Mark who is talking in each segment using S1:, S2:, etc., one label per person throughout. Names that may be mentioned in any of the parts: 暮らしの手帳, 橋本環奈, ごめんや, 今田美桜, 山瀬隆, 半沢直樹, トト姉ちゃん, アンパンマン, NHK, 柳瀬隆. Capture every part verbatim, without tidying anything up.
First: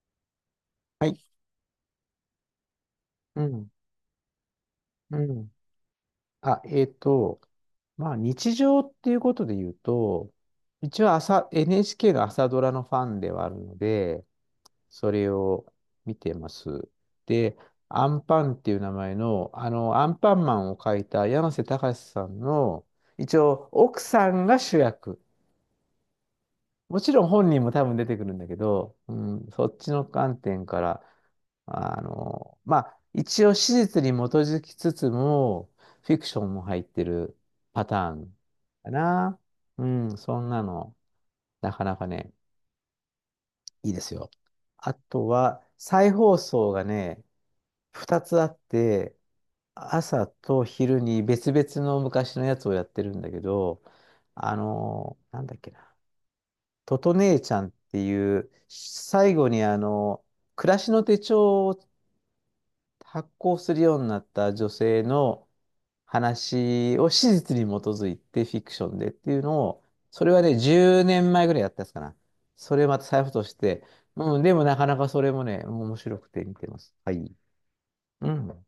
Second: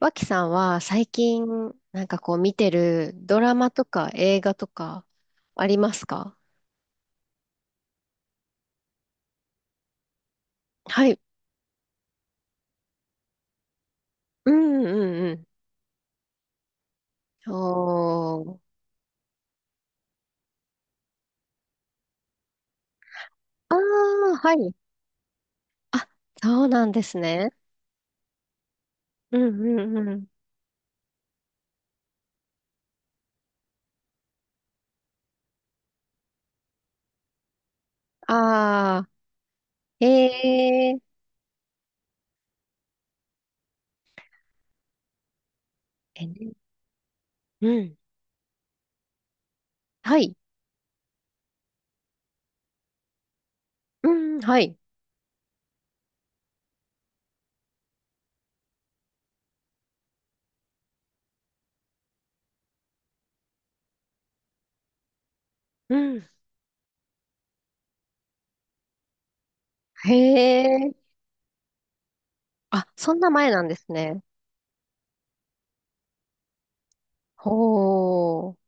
S1: 脇さんは
S2: は
S1: 最
S2: い。
S1: 近、なんかこう見てるド
S2: う
S1: ラ
S2: ん。
S1: マとか映画とか
S2: うん。
S1: ありますか？
S2: あ、えっと、まあ、日常っていうことで言うと、一
S1: は
S2: 応
S1: い。
S2: 朝、エヌエイチケー の朝ドラのファンではあるので、
S1: うん
S2: それ
S1: うん
S2: を見てます。
S1: うん。
S2: で、アンパン
S1: お
S2: って
S1: ー。
S2: いう名前の、あの、アンパンマンを描いた山瀬隆さんの、一応、
S1: あ
S2: 奥さ
S1: あ、
S2: ん
S1: は
S2: が
S1: い。
S2: 主役。
S1: あ、そうなん
S2: も
S1: で
S2: ち
S1: す
S2: ろん本
S1: ね。
S2: 人も多分出てくるんだけど、う
S1: う
S2: ん、そっ
S1: ん
S2: ち
S1: う
S2: の
S1: んうん。
S2: 観点から、あの、まあ、一応史実に基づきつつも、フィクションも入ってるパターンか
S1: あ
S2: な。う
S1: あ、
S2: ん、そんな
S1: へ
S2: の、
S1: え。
S2: なかなかね、いいですよ。あとは、再
S1: え
S2: 放
S1: ね
S2: 送がね、
S1: うん。
S2: ふたつあって、
S1: は
S2: 朝
S1: い。
S2: と昼に別々の昔のやつをやってるんだけど、
S1: うん、
S2: あ
S1: はい。
S2: の、なんだっけな、トト姉ちゃんっていう、最後にあの、暮らしの手帳を発行するようになった女性の
S1: うん。
S2: 話を史実に基づいてフィクションでっていうのを、
S1: へ
S2: それはね、10
S1: え。
S2: 年前ぐらいやったやつかな。それ
S1: あ、
S2: また
S1: そん
S2: 再
S1: な
S2: 布と
S1: 前
S2: し
S1: なんで
S2: て、
S1: すね。
S2: うん、でもなかなかそれもね、面白くて見てます。はい。う
S1: ほー。
S2: ん、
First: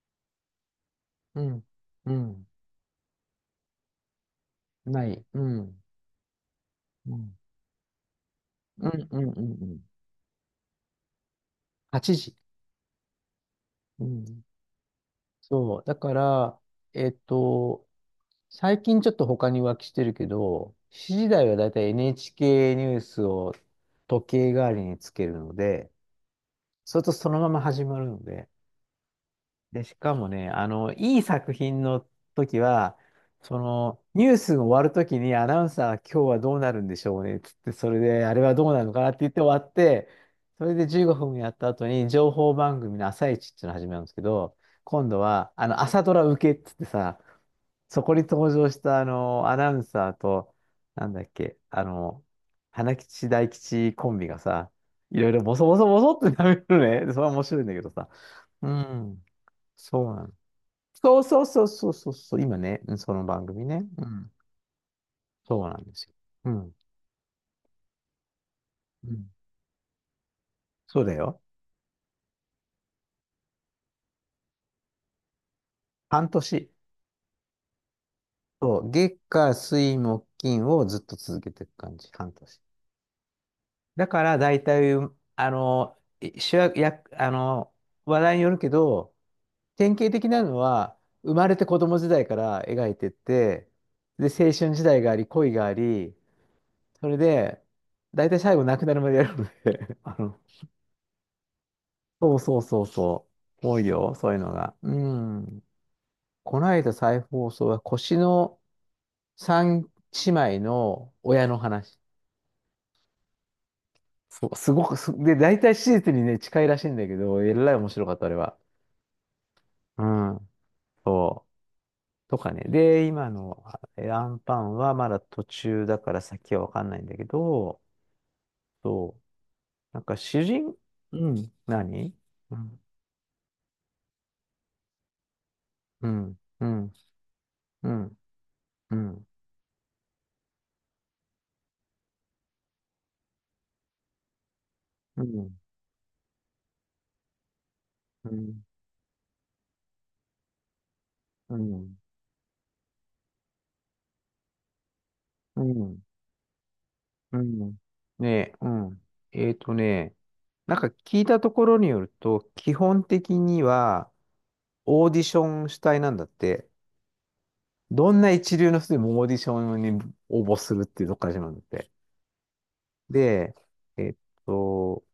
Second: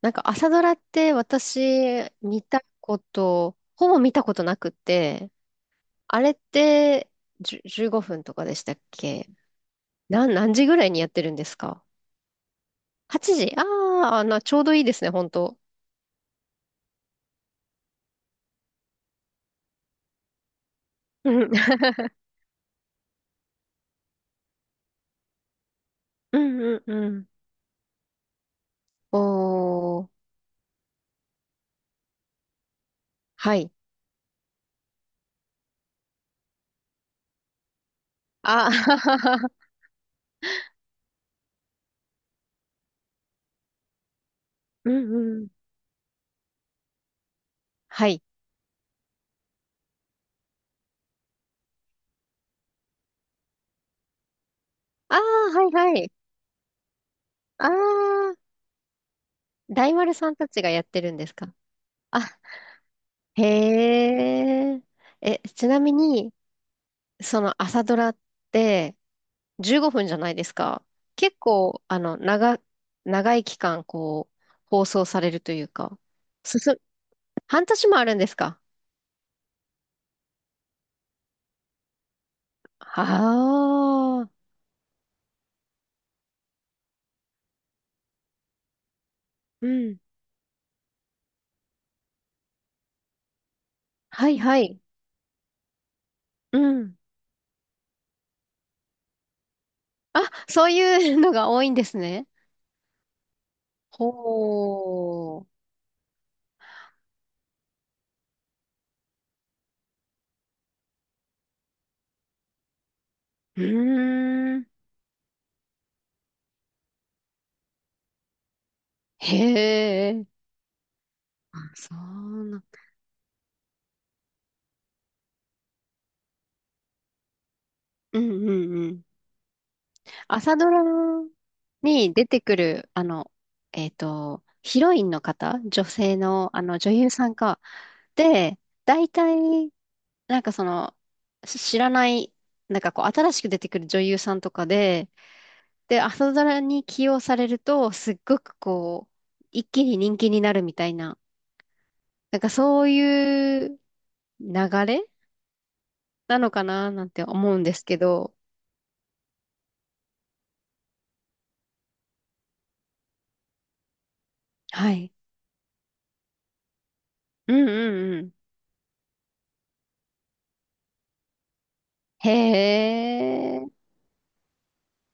S1: なんか朝ドラって
S2: う
S1: 私、
S2: ん、う
S1: 見
S2: ん、
S1: たこと、ほぼ見たことなく
S2: ない、
S1: て、
S2: うん、
S1: あれって、
S2: うん、
S1: じゅ、じゅうごふんとかでしたっ
S2: うん、うん、
S1: け？
S2: うん、うん。
S1: なん、何時ぐらいにやってるんですか？
S2: はちじ。
S1: ?はち 時、あ
S2: う
S1: ー、あ、
S2: ん、
S1: な、ちょうどいいですね、本当。
S2: そう、だから、えっと、最近ちょっと他に浮気してるけど、私時
S1: う
S2: 台
S1: ん
S2: はだいたい エヌエイチケー ニュースを時計代わりにつけるので、
S1: うん、うん
S2: それ
S1: う
S2: と
S1: ん。
S2: そのまま始まるので、で、し
S1: おー、
S2: かもね、あの、いい作品の時は、
S1: は
S2: そ
S1: い。
S2: の、ニュースが終わる時にアナウンサー、今日はどうなるんでしょうね、つって、それで、あれはど
S1: あ、
S2: うなるのかなって言って終 わって、それでじゅうごふんやった後に、情報番組の朝一っていうのを始めるんですけど、
S1: う
S2: 今
S1: ん
S2: 度
S1: うん。
S2: は、あの、朝ドラ受けっつってさ、そ
S1: は
S2: こに
S1: い。
S2: 登場したあの、アナウンサーと、なんだっけ、あの、花吉大吉コンビがさ、
S1: ああ、
S2: いろいろボ
S1: は
S2: ソ
S1: い
S2: ボソ
S1: は
S2: ボ
S1: い。
S2: ソってなめるのね。それは面白いん
S1: ああ、
S2: だけどさ。うん、
S1: 大
S2: そ
S1: 丸
S2: うな
S1: さ
S2: の。
S1: んたちがやってるん
S2: そう
S1: です
S2: そう
S1: か？
S2: そうそうそう
S1: あ、
S2: そう、今ね、うんその番組ね。う
S1: へ
S2: ん、
S1: え。え、
S2: そ
S1: ち
S2: うな
S1: な
S2: ん
S1: み
S2: ですよ。
S1: に、
S2: うん、
S1: その朝ドラって、
S2: うん、
S1: じゅうごふんじゃないですか。
S2: そうだ
S1: 結
S2: よ。
S1: 構、あの、長、長い期間、こう、放送されるというか、
S2: 半
S1: 進
S2: 年。
S1: む、半年もあるんですか？
S2: そう、月火水木金をずっと続けていく感じ、半年。
S1: あ
S2: だか
S1: あー、
S2: ら大体、あの、主役、役あの、話題によるけど、
S1: う
S2: 典
S1: ん。
S2: 型的なのは、生まれて子供時代から描いてって、で、
S1: はい
S2: 青
S1: は
S2: 春
S1: い。
S2: 時代があり、恋があり、
S1: うん。
S2: それで、大体最後亡くなるまでやるので あ
S1: あ、
S2: の、
S1: そういうのが多いんですね。
S2: そうそうそうそう、多いよ、そういうのが。う
S1: ほう。
S2: ん。この間再放送は、腰の三姉妹の親の話。
S1: う
S2: そう、
S1: ーん。
S2: すごくす、で、大体史実にね、近いらしいんだけど、えらい面白かった、あれは。う
S1: へえ。
S2: ん、そ
S1: あ、そ
S2: う。と
S1: う
S2: か
S1: な。
S2: ね。で、今のえアンパンはまだ途中だから先はわかんないんだけど、
S1: うんうんうん。
S2: そう、なんか主
S1: 朝ド
S2: 人、
S1: ラ
S2: うん、
S1: に
S2: 何
S1: 出て
S2: う
S1: く
S2: ん、
S1: る、あの、えっと、ヒロインの方、女
S2: う
S1: 性
S2: ん、
S1: の、あ
S2: う
S1: の、女
S2: ん、
S1: 優さんか。
S2: うん、
S1: で、
S2: う
S1: 大
S2: ん、
S1: 体、なんかその、し知らない、なんかこう、新しく出てくる女優さんとかで、
S2: うん、
S1: で、朝ドラに起用されると、すっ
S2: う
S1: ごく
S2: ん、
S1: こう、一気に人気になるみたいな、
S2: うん、
S1: なんかそういう流れ
S2: うん、
S1: なのかななんて
S2: う
S1: 思うんで
S2: ん
S1: すけ
S2: ね
S1: ど、
S2: え、うん。えっとね、なんか聞いたところによると、基本的には
S1: は
S2: オー
S1: い。
S2: ディション主体なんだって、
S1: うん
S2: ど
S1: うん
S2: ん
S1: う
S2: な
S1: ん。
S2: 一流の人でもオーディションに応募するっていうとこから始まるんだって。
S1: へ
S2: で、えっと、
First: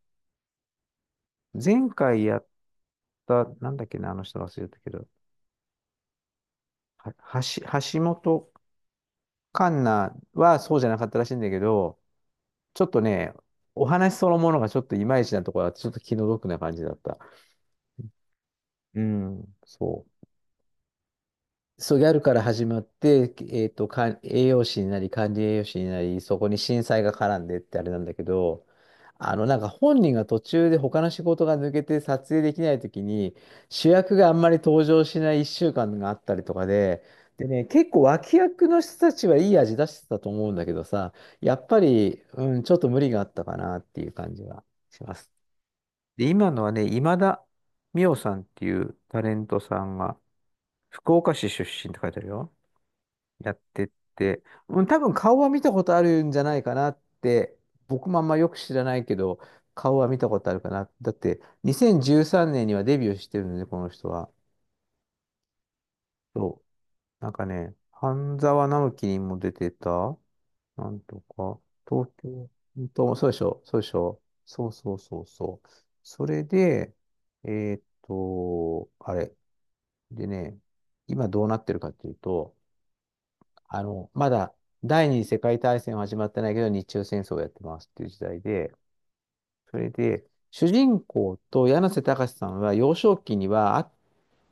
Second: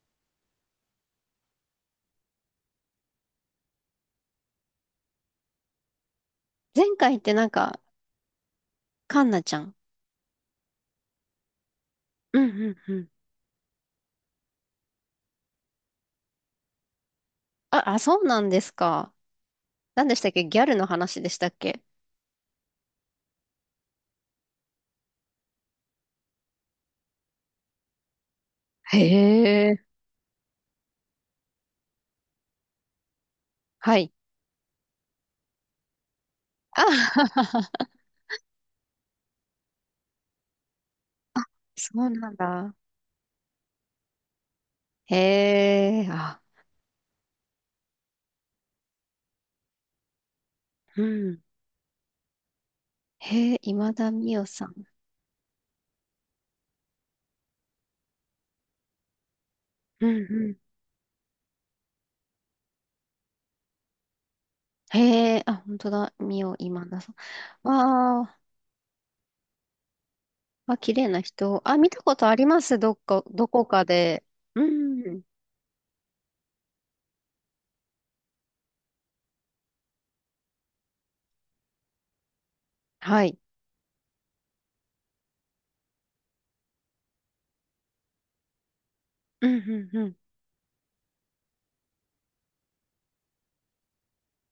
S2: 前回やった、なんだっけな、あの人忘れたけど、
S1: 前
S2: は、
S1: 回ってなんか、
S2: 橋橋本
S1: カンナちゃん。
S2: 環奈はそうじゃなかったらしいんだけど、
S1: うんうん
S2: ちょっ
S1: う
S2: と
S1: ん。
S2: ね、お話そのものがちょっといまいちなところは、ちょっと気の毒な感じだった。
S1: あ、あ、そうなんです
S2: う
S1: か？
S2: ん、そ
S1: 何でし
S2: う。
S1: たっけ？ギャルの話でしたっけ？
S2: そう、ギャルから始まって、えっと、か栄養士になり、管理栄養士になり、そこに震災が絡んでってあれなんだけど、
S1: へ
S2: あの、なんか
S1: え。
S2: 本人が途中で他の仕事が抜けて撮影できないときに、主
S1: はい。
S2: 役があんまり登場しないいっしゅうかんがあったりとか
S1: あ、
S2: で、でね、結構脇役の人たちはいい味出してたと思うんだけどさ、
S1: あ、
S2: やっぱ
S1: そう
S2: り、
S1: なん
S2: うん、ちょ
S1: だ。
S2: っと無理があったかなっていう感じはしま
S1: へ
S2: す。
S1: え、
S2: で、
S1: あ、
S2: 今のはね、今田美桜さんっていうタレントさんが、
S1: う
S2: 福岡
S1: ん。
S2: 市出身って書いてあるよ。や
S1: へえ、
S2: ってっ
S1: 今田美
S2: て、
S1: 桜さん。
S2: うん多分顔は見たことあるんじゃないかなって、僕もあんまよく知らないけど、顔
S1: う
S2: は
S1: ん
S2: 見たこ
S1: う
S2: とあ
S1: ん。
S2: るかな。だって、にせんじゅうさんねんにはデビューしてるので、この人は。
S1: へえ、あ、本当だ。美桜
S2: そ
S1: 今田さん。
S2: う。なんかね、
S1: わ
S2: 半
S1: あ、
S2: 沢直樹にも出てた、
S1: あ、
S2: な
S1: 綺
S2: ん
S1: 麗
S2: と
S1: な
S2: か、
S1: 人。あ、見た
S2: 東
S1: ことあり
S2: 京、
S1: ます。どっ
S2: 本
S1: か、
S2: そうでし
S1: ど
S2: ょ、
S1: こ
S2: そう
S1: か
S2: でしょ。
S1: で。う
S2: そうそうそ
S1: ん。
S2: うそう。それで、えーっと、あれ。でね、今どうなってるかっていうと、
S1: はい。
S2: あの、まだ第二次世界大戦は始まってないけど、日中戦争をやってますっていう時代で、
S1: う
S2: そ
S1: ん
S2: れ
S1: うん
S2: で、主人公と柳瀬隆さんは幼少期にはあ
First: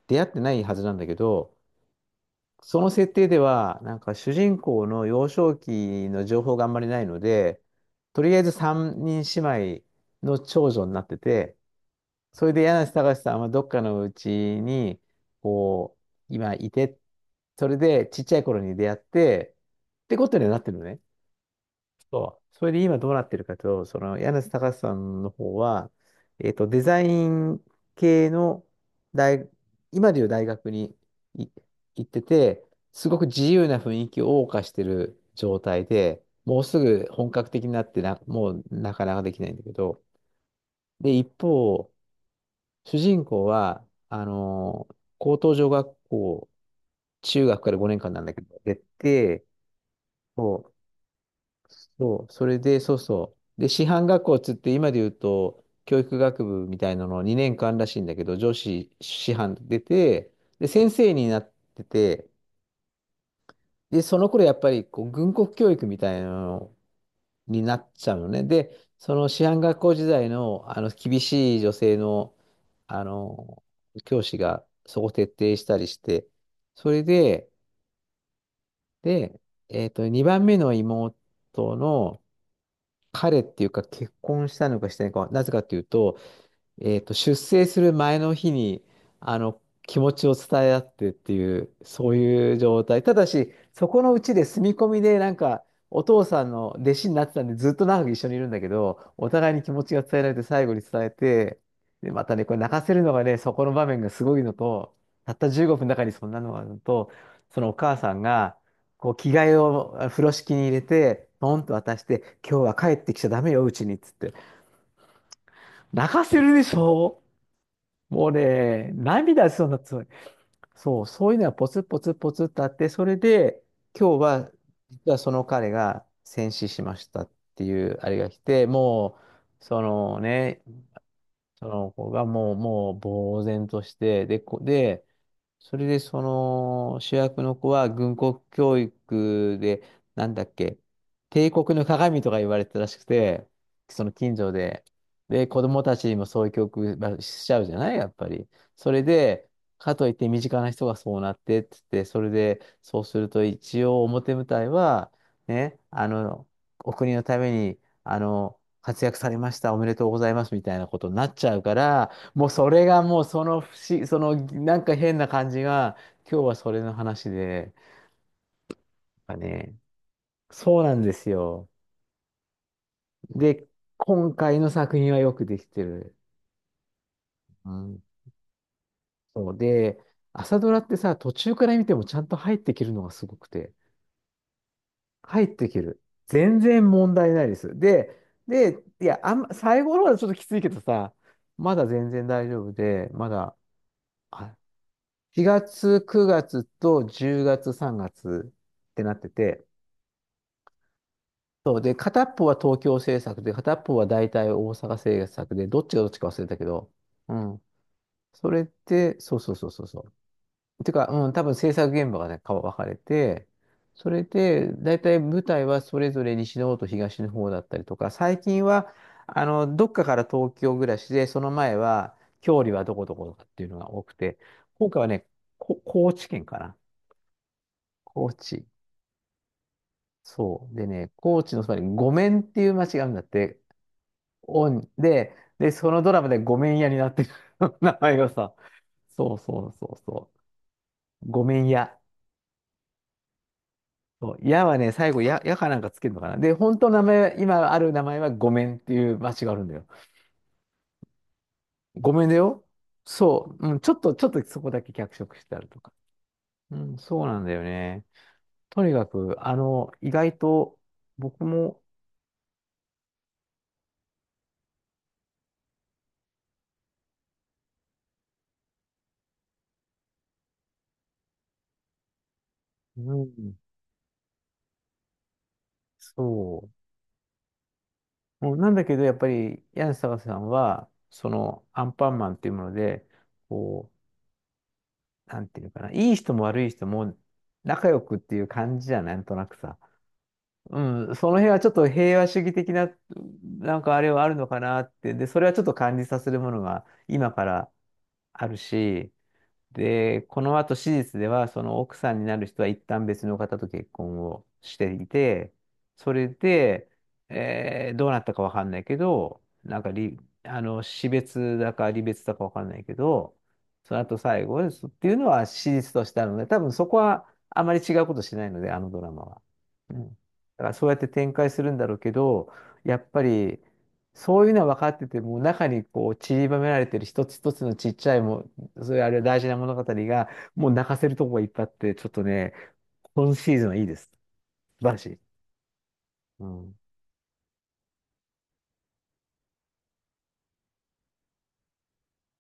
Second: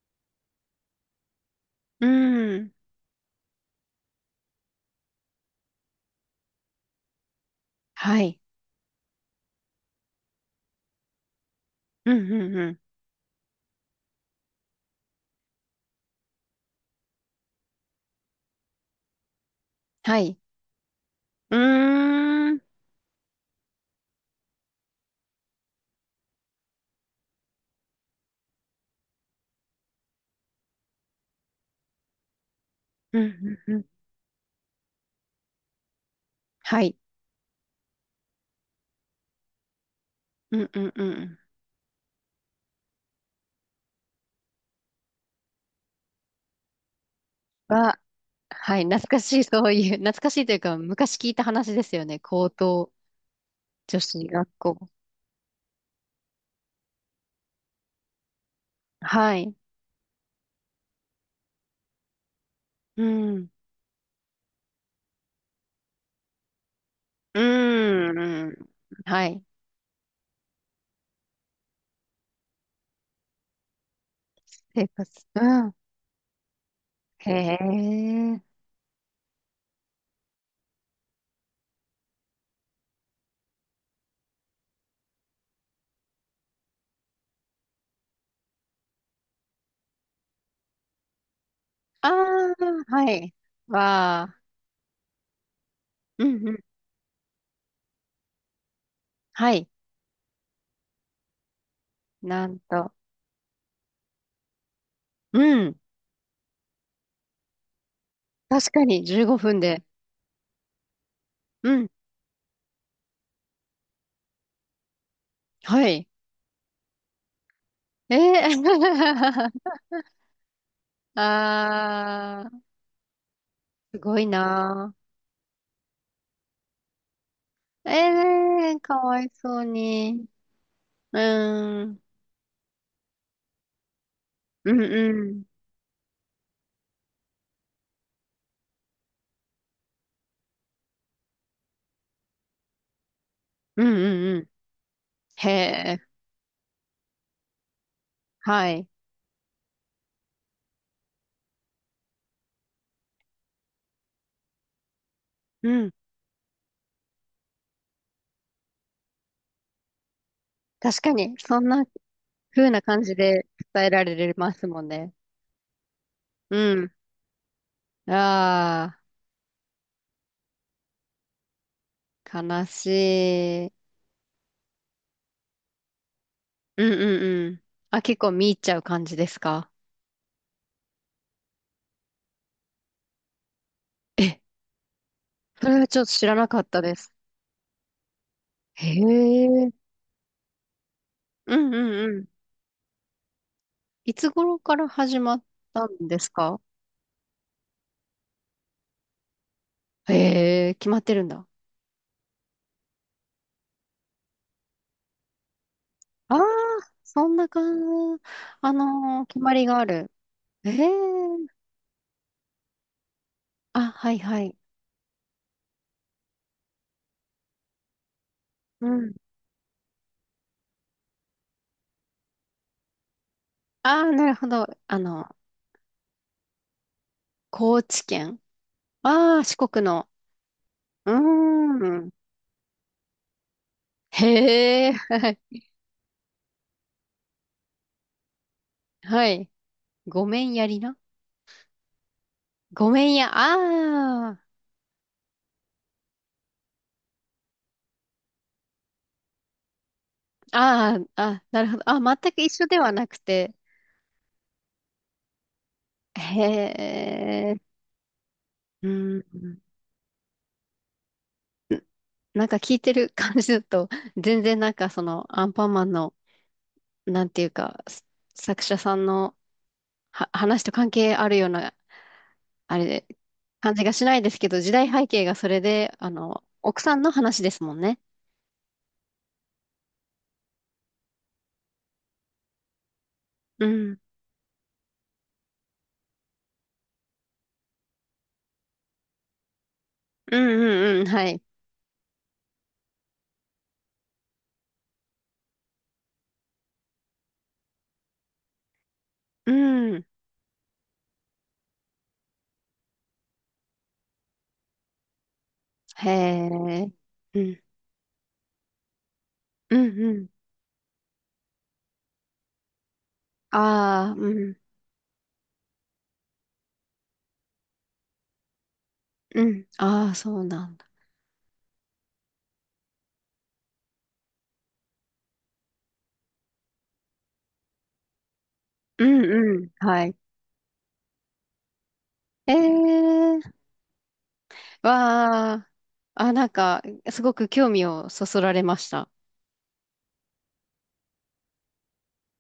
S2: 出会ってないはずなんだけど、
S1: うん。うん。
S2: その設定では、なんか主人公の幼少期の情報があんまりないので、
S1: は
S2: とりあ
S1: い。
S2: えず三人姉妹の長女になってて、
S1: うん
S2: そ
S1: う
S2: れ
S1: ん
S2: で
S1: うん。
S2: 柳瀬隆さんはどっかのうちに、こう、今いて、それでちっちゃい頃に出会って、って
S1: は
S2: こと
S1: い。
S2: にはなってるのね。
S1: うー
S2: そ
S1: ん。う
S2: う。
S1: ん
S2: それで今どうなってるかと、その柳瀬隆さんの方は、えっと、デザイン系の大、今でいう大学にい行ってて、すご
S1: う
S2: く自
S1: ん
S2: 由
S1: う
S2: な
S1: ん。
S2: 雰囲気を謳歌してる状態で、もうす
S1: はい。
S2: ぐ本格的になってな、もうなかなかできないんだけど、
S1: うんうんう
S2: で、一
S1: ん。
S2: 方、主人公は、あの、高等女学校、中学から5
S1: は、
S2: 年間なんだけど、出
S1: はい。懐かしい、
S2: て、
S1: そういう、懐かしいという
S2: そう
S1: か、昔聞いた話ですよね。
S2: そう、そ
S1: 高
S2: れで、
S1: 等
S2: そうそう。で、師
S1: 女
S2: 範学
S1: 子
S2: 校っ
S1: 学
S2: つって、
S1: 校。
S2: 今で言うと、教育学部みたいなのにねんかんらしいんだけど、女子師
S1: はい。
S2: 範出て、で、先生になってて、
S1: うん。
S2: で、その頃やっぱりこう軍国教育みたいなの
S1: う
S2: になっちゃうのね。
S1: ーん。
S2: で、そ
S1: は
S2: の
S1: い。
S2: 師範学校時代の、あの厳しい女性の、あの、教師が
S1: 生
S2: そ
S1: 活。
S2: こ徹底
S1: う
S2: し
S1: ん。
S2: たりして、それ
S1: へ
S2: で、
S1: え。
S2: で、えっと、にばんめの妹の、彼っていうか結婚したのかしてないのかは、なぜかというと、えっと、出征する前の日に、あの、気持ちを伝え合ってっていう、
S1: あ
S2: そうい
S1: あ、
S2: う状態。
S1: は
S2: ただ
S1: い。
S2: し、そこのう
S1: わ
S2: ち
S1: あ。
S2: で住み込みで、なんか、お父
S1: う
S2: さ
S1: ん
S2: ん
S1: うん。
S2: の弟子になってたんで、ずっと長く一緒にいるんだけど、お互
S1: は
S2: いに
S1: い。
S2: 気持ちが伝えられて、最後に伝えて、で、またね、
S1: な
S2: これ
S1: ん
S2: 泣か
S1: と。
S2: せるのがね、そこの場面がすごいのと、たった
S1: う
S2: 15
S1: ん。
S2: 分の中にそんなのがあるのと、そのお母さんが、
S1: 確かに、
S2: こう、
S1: 15
S2: 着替え
S1: 分で。
S2: をあ風呂敷に入れて、ポン
S1: う
S2: と
S1: ん。
S2: 渡して、今日は帰ってきちゃダメよ、うちに、っつって。
S1: はい。
S2: 泣かせるでしょ。
S1: え
S2: もう
S1: え
S2: ね、涙しそうになってた、そう、そういうのがポツポツポツ
S1: あ
S2: ってあ
S1: あ、
S2: って、それで、
S1: すご
S2: 今日
S1: い
S2: は、
S1: なー。
S2: 実はその彼が戦死しましたってい
S1: え
S2: うあれが来て、
S1: えー、か
S2: も
S1: わいそ
S2: う、
S1: う
S2: その
S1: に。
S2: ね、
S1: う
S2: そ
S1: ー
S2: の
S1: ん。
S2: 子がもう、もう、呆然として、で、こ、
S1: うん
S2: で、
S1: うん。
S2: それで、その、主役の子は軍国教育で、なんだっけ、帝国の鏡とか言われてたらしくて、
S1: うん
S2: その
S1: う
S2: 近
S1: んうん。
S2: 所で。で、
S1: へ
S2: 子供た
S1: え。
S2: ちにもそういう教育まあしちゃうじゃないやっぱり。
S1: はい。
S2: それで、かといって身近な人がそうなってって言って、それで、そうすると一応表舞台は、
S1: う
S2: ね、
S1: ん。
S2: あの、お国のために、あの、活躍されました、おめでとうございますみたいなこ
S1: 確
S2: と
S1: か
S2: になっ
S1: に、
S2: ちゃ
S1: そ
S2: う
S1: ん
S2: か
S1: な
S2: ら、もうそ
S1: 風な
S2: れが
S1: 感じ
S2: もうそ
S1: で
S2: の不
S1: 伝えら
S2: 思、その
S1: れます
S2: な
S1: も
S2: ん
S1: ん
S2: か
S1: ね。
S2: 変な感じが、今日はそ
S1: う
S2: れの
S1: ん。
S2: 話で、
S1: あ
S2: なんかね、そうなんですよ。
S1: あ、悲し
S2: で、
S1: い。う
S2: 今回の作品はよくできてる。
S1: んうんうん。
S2: う
S1: あ、
S2: ん。
S1: 結構見入っちゃう感じです
S2: そう
S1: か？
S2: で、朝ドラってさ、途中から見てもちゃんと入ってきるのがすごくて、
S1: え、
S2: 入って
S1: そ
S2: き
S1: れはち
S2: る。
S1: ょっと知らなか
S2: 全
S1: った
S2: 然
S1: で
S2: 問
S1: す。
S2: 題ないです。で、で、
S1: へ
S2: いや、あんま、最
S1: え。
S2: 後の方はちょっときついけどさ、
S1: う
S2: ま
S1: ん
S2: だ
S1: う
S2: 全
S1: んう
S2: 然
S1: ん。
S2: 大丈夫で、まだ、
S1: いつ
S2: あ
S1: 頃から始まっ
S2: 4
S1: た
S2: 月、
S1: んです
S2: 9
S1: か？
S2: 月とじゅうがつ、さんがつってなってて、
S1: へえ、決まってるんだ。
S2: そうで、片っぽは東京政策で、片っぽは大体大阪政策で、どっちがどっちか
S1: あ
S2: 忘
S1: あ、
S2: れたけど、
S1: そ
S2: う
S1: んな
S2: ん。
S1: 感じ。
S2: それっ
S1: あ
S2: て、
S1: のー
S2: そ
S1: 決
S2: うそ
S1: ま
S2: う
S1: り
S2: そう
S1: が
S2: そ
S1: あ
S2: う
S1: る。
S2: そ
S1: え
S2: う。て
S1: え、
S2: か、うん、多分制作現場がね、か分かれて、
S1: あ、
S2: そ
S1: はい
S2: れ
S1: はい。
S2: で、大体舞台はそれぞれ西の方と東の方だったりとか、最近
S1: う
S2: は、
S1: ん。
S2: あの、どっかから東京暮らしで、その前は、郷里はどこどことかっていうのが
S1: あ
S2: 多
S1: あ、
S2: く
S1: なる
S2: て、
S1: ほど。
S2: 今
S1: あ
S2: 回はね、
S1: の、
S2: こ、高知県かな。
S1: 高知
S2: 高
S1: 県。
S2: 知。
S1: ああ、四国の。
S2: そう。でね、
S1: う
S2: 高知のそばに
S1: ーん。
S2: 五面っていう町があるんだって、オ
S1: へ
S2: ン
S1: え、は
S2: で、
S1: い。
S2: で、そのドラマでごめんやになってる 名前がさ。
S1: は
S2: そう
S1: い。
S2: そうそう
S1: ご
S2: そ
S1: めんやりな。
S2: う。ごめんや。
S1: ごめんや。あ
S2: そう、
S1: あ、
S2: やはね、最後や、やかなんかつけるのかな。で、本当の名前、今ある名前はごめんっていう町があるんだよ。
S1: ああ、あ、なるほど。あ、
S2: ごめん
S1: 全
S2: だ
S1: く一
S2: よ。
S1: 緒ではなくて。
S2: そう。うん、ちょっと、ちょっとそこだけ脚色してあるとか。
S1: へ
S2: うん、そうなんだ
S1: え、
S2: よね。と
S1: う
S2: にかく、あ
S1: ん。
S2: の、意外と僕も、
S1: なんか聞いてる感じだと、全然なんかそのアンパンマンの、なんていうか、す作者さんのは話と関係あるような、あれ
S2: う
S1: で、
S2: ん、
S1: 感じがしないですけど、時代背景がそれで、あの、
S2: そ
S1: 奥さんの話ですもんね。
S2: う。もうなんだけど、やっぱり、柳沢さんは、その、アンパンマンっていうもので、
S1: う
S2: こう、
S1: ん。
S2: なんていうのかな、いい人も悪い人も仲良くっていう感じじゃん、なんとなくさ。
S1: うんうんうん、
S2: うん、
S1: は
S2: その
S1: い。
S2: 辺はちょっと平和主義的な、なんかあれはあるのかなって、で、それはちょっと感じさせるものが今からあるし、
S1: うん。
S2: で、この後史実では、その奥さんになる人は一旦別の方と結婚をしていて、
S1: へ
S2: それで、
S1: え。うん。
S2: えーどうなったかわかんないけど、
S1: う
S2: なんか
S1: んう
S2: り、
S1: ん。
S2: あの、死別だか離別だかわかんないけど、その
S1: ああ、
S2: 後
S1: う
S2: 最
S1: ん。
S2: 後ですっていうのは史実としてあるので、多分そこはあまり違うことしないので、あのドラマは。
S1: うん。
S2: うん。
S1: あ
S2: だ
S1: あ、そう
S2: か
S1: な
S2: ら
S1: ん
S2: そ
S1: だ。
S2: うやって展開するんだろうけど、やっぱり、そういうのは分かってても、中にこう散りばめられてる一つ一つのちっちゃいもそういう
S1: う
S2: あれ
S1: ん
S2: 大事な
S1: う
S2: 物語
S1: ん。はい。
S2: が、もう泣かせるとこがいっぱいあって、ちょっとね、
S1: え
S2: 今シー
S1: え。
S2: ズンはいいです。素晴らしい。
S1: わあ。あ、
S2: う
S1: なん
S2: ん。
S1: か、すごく興味をそそられました。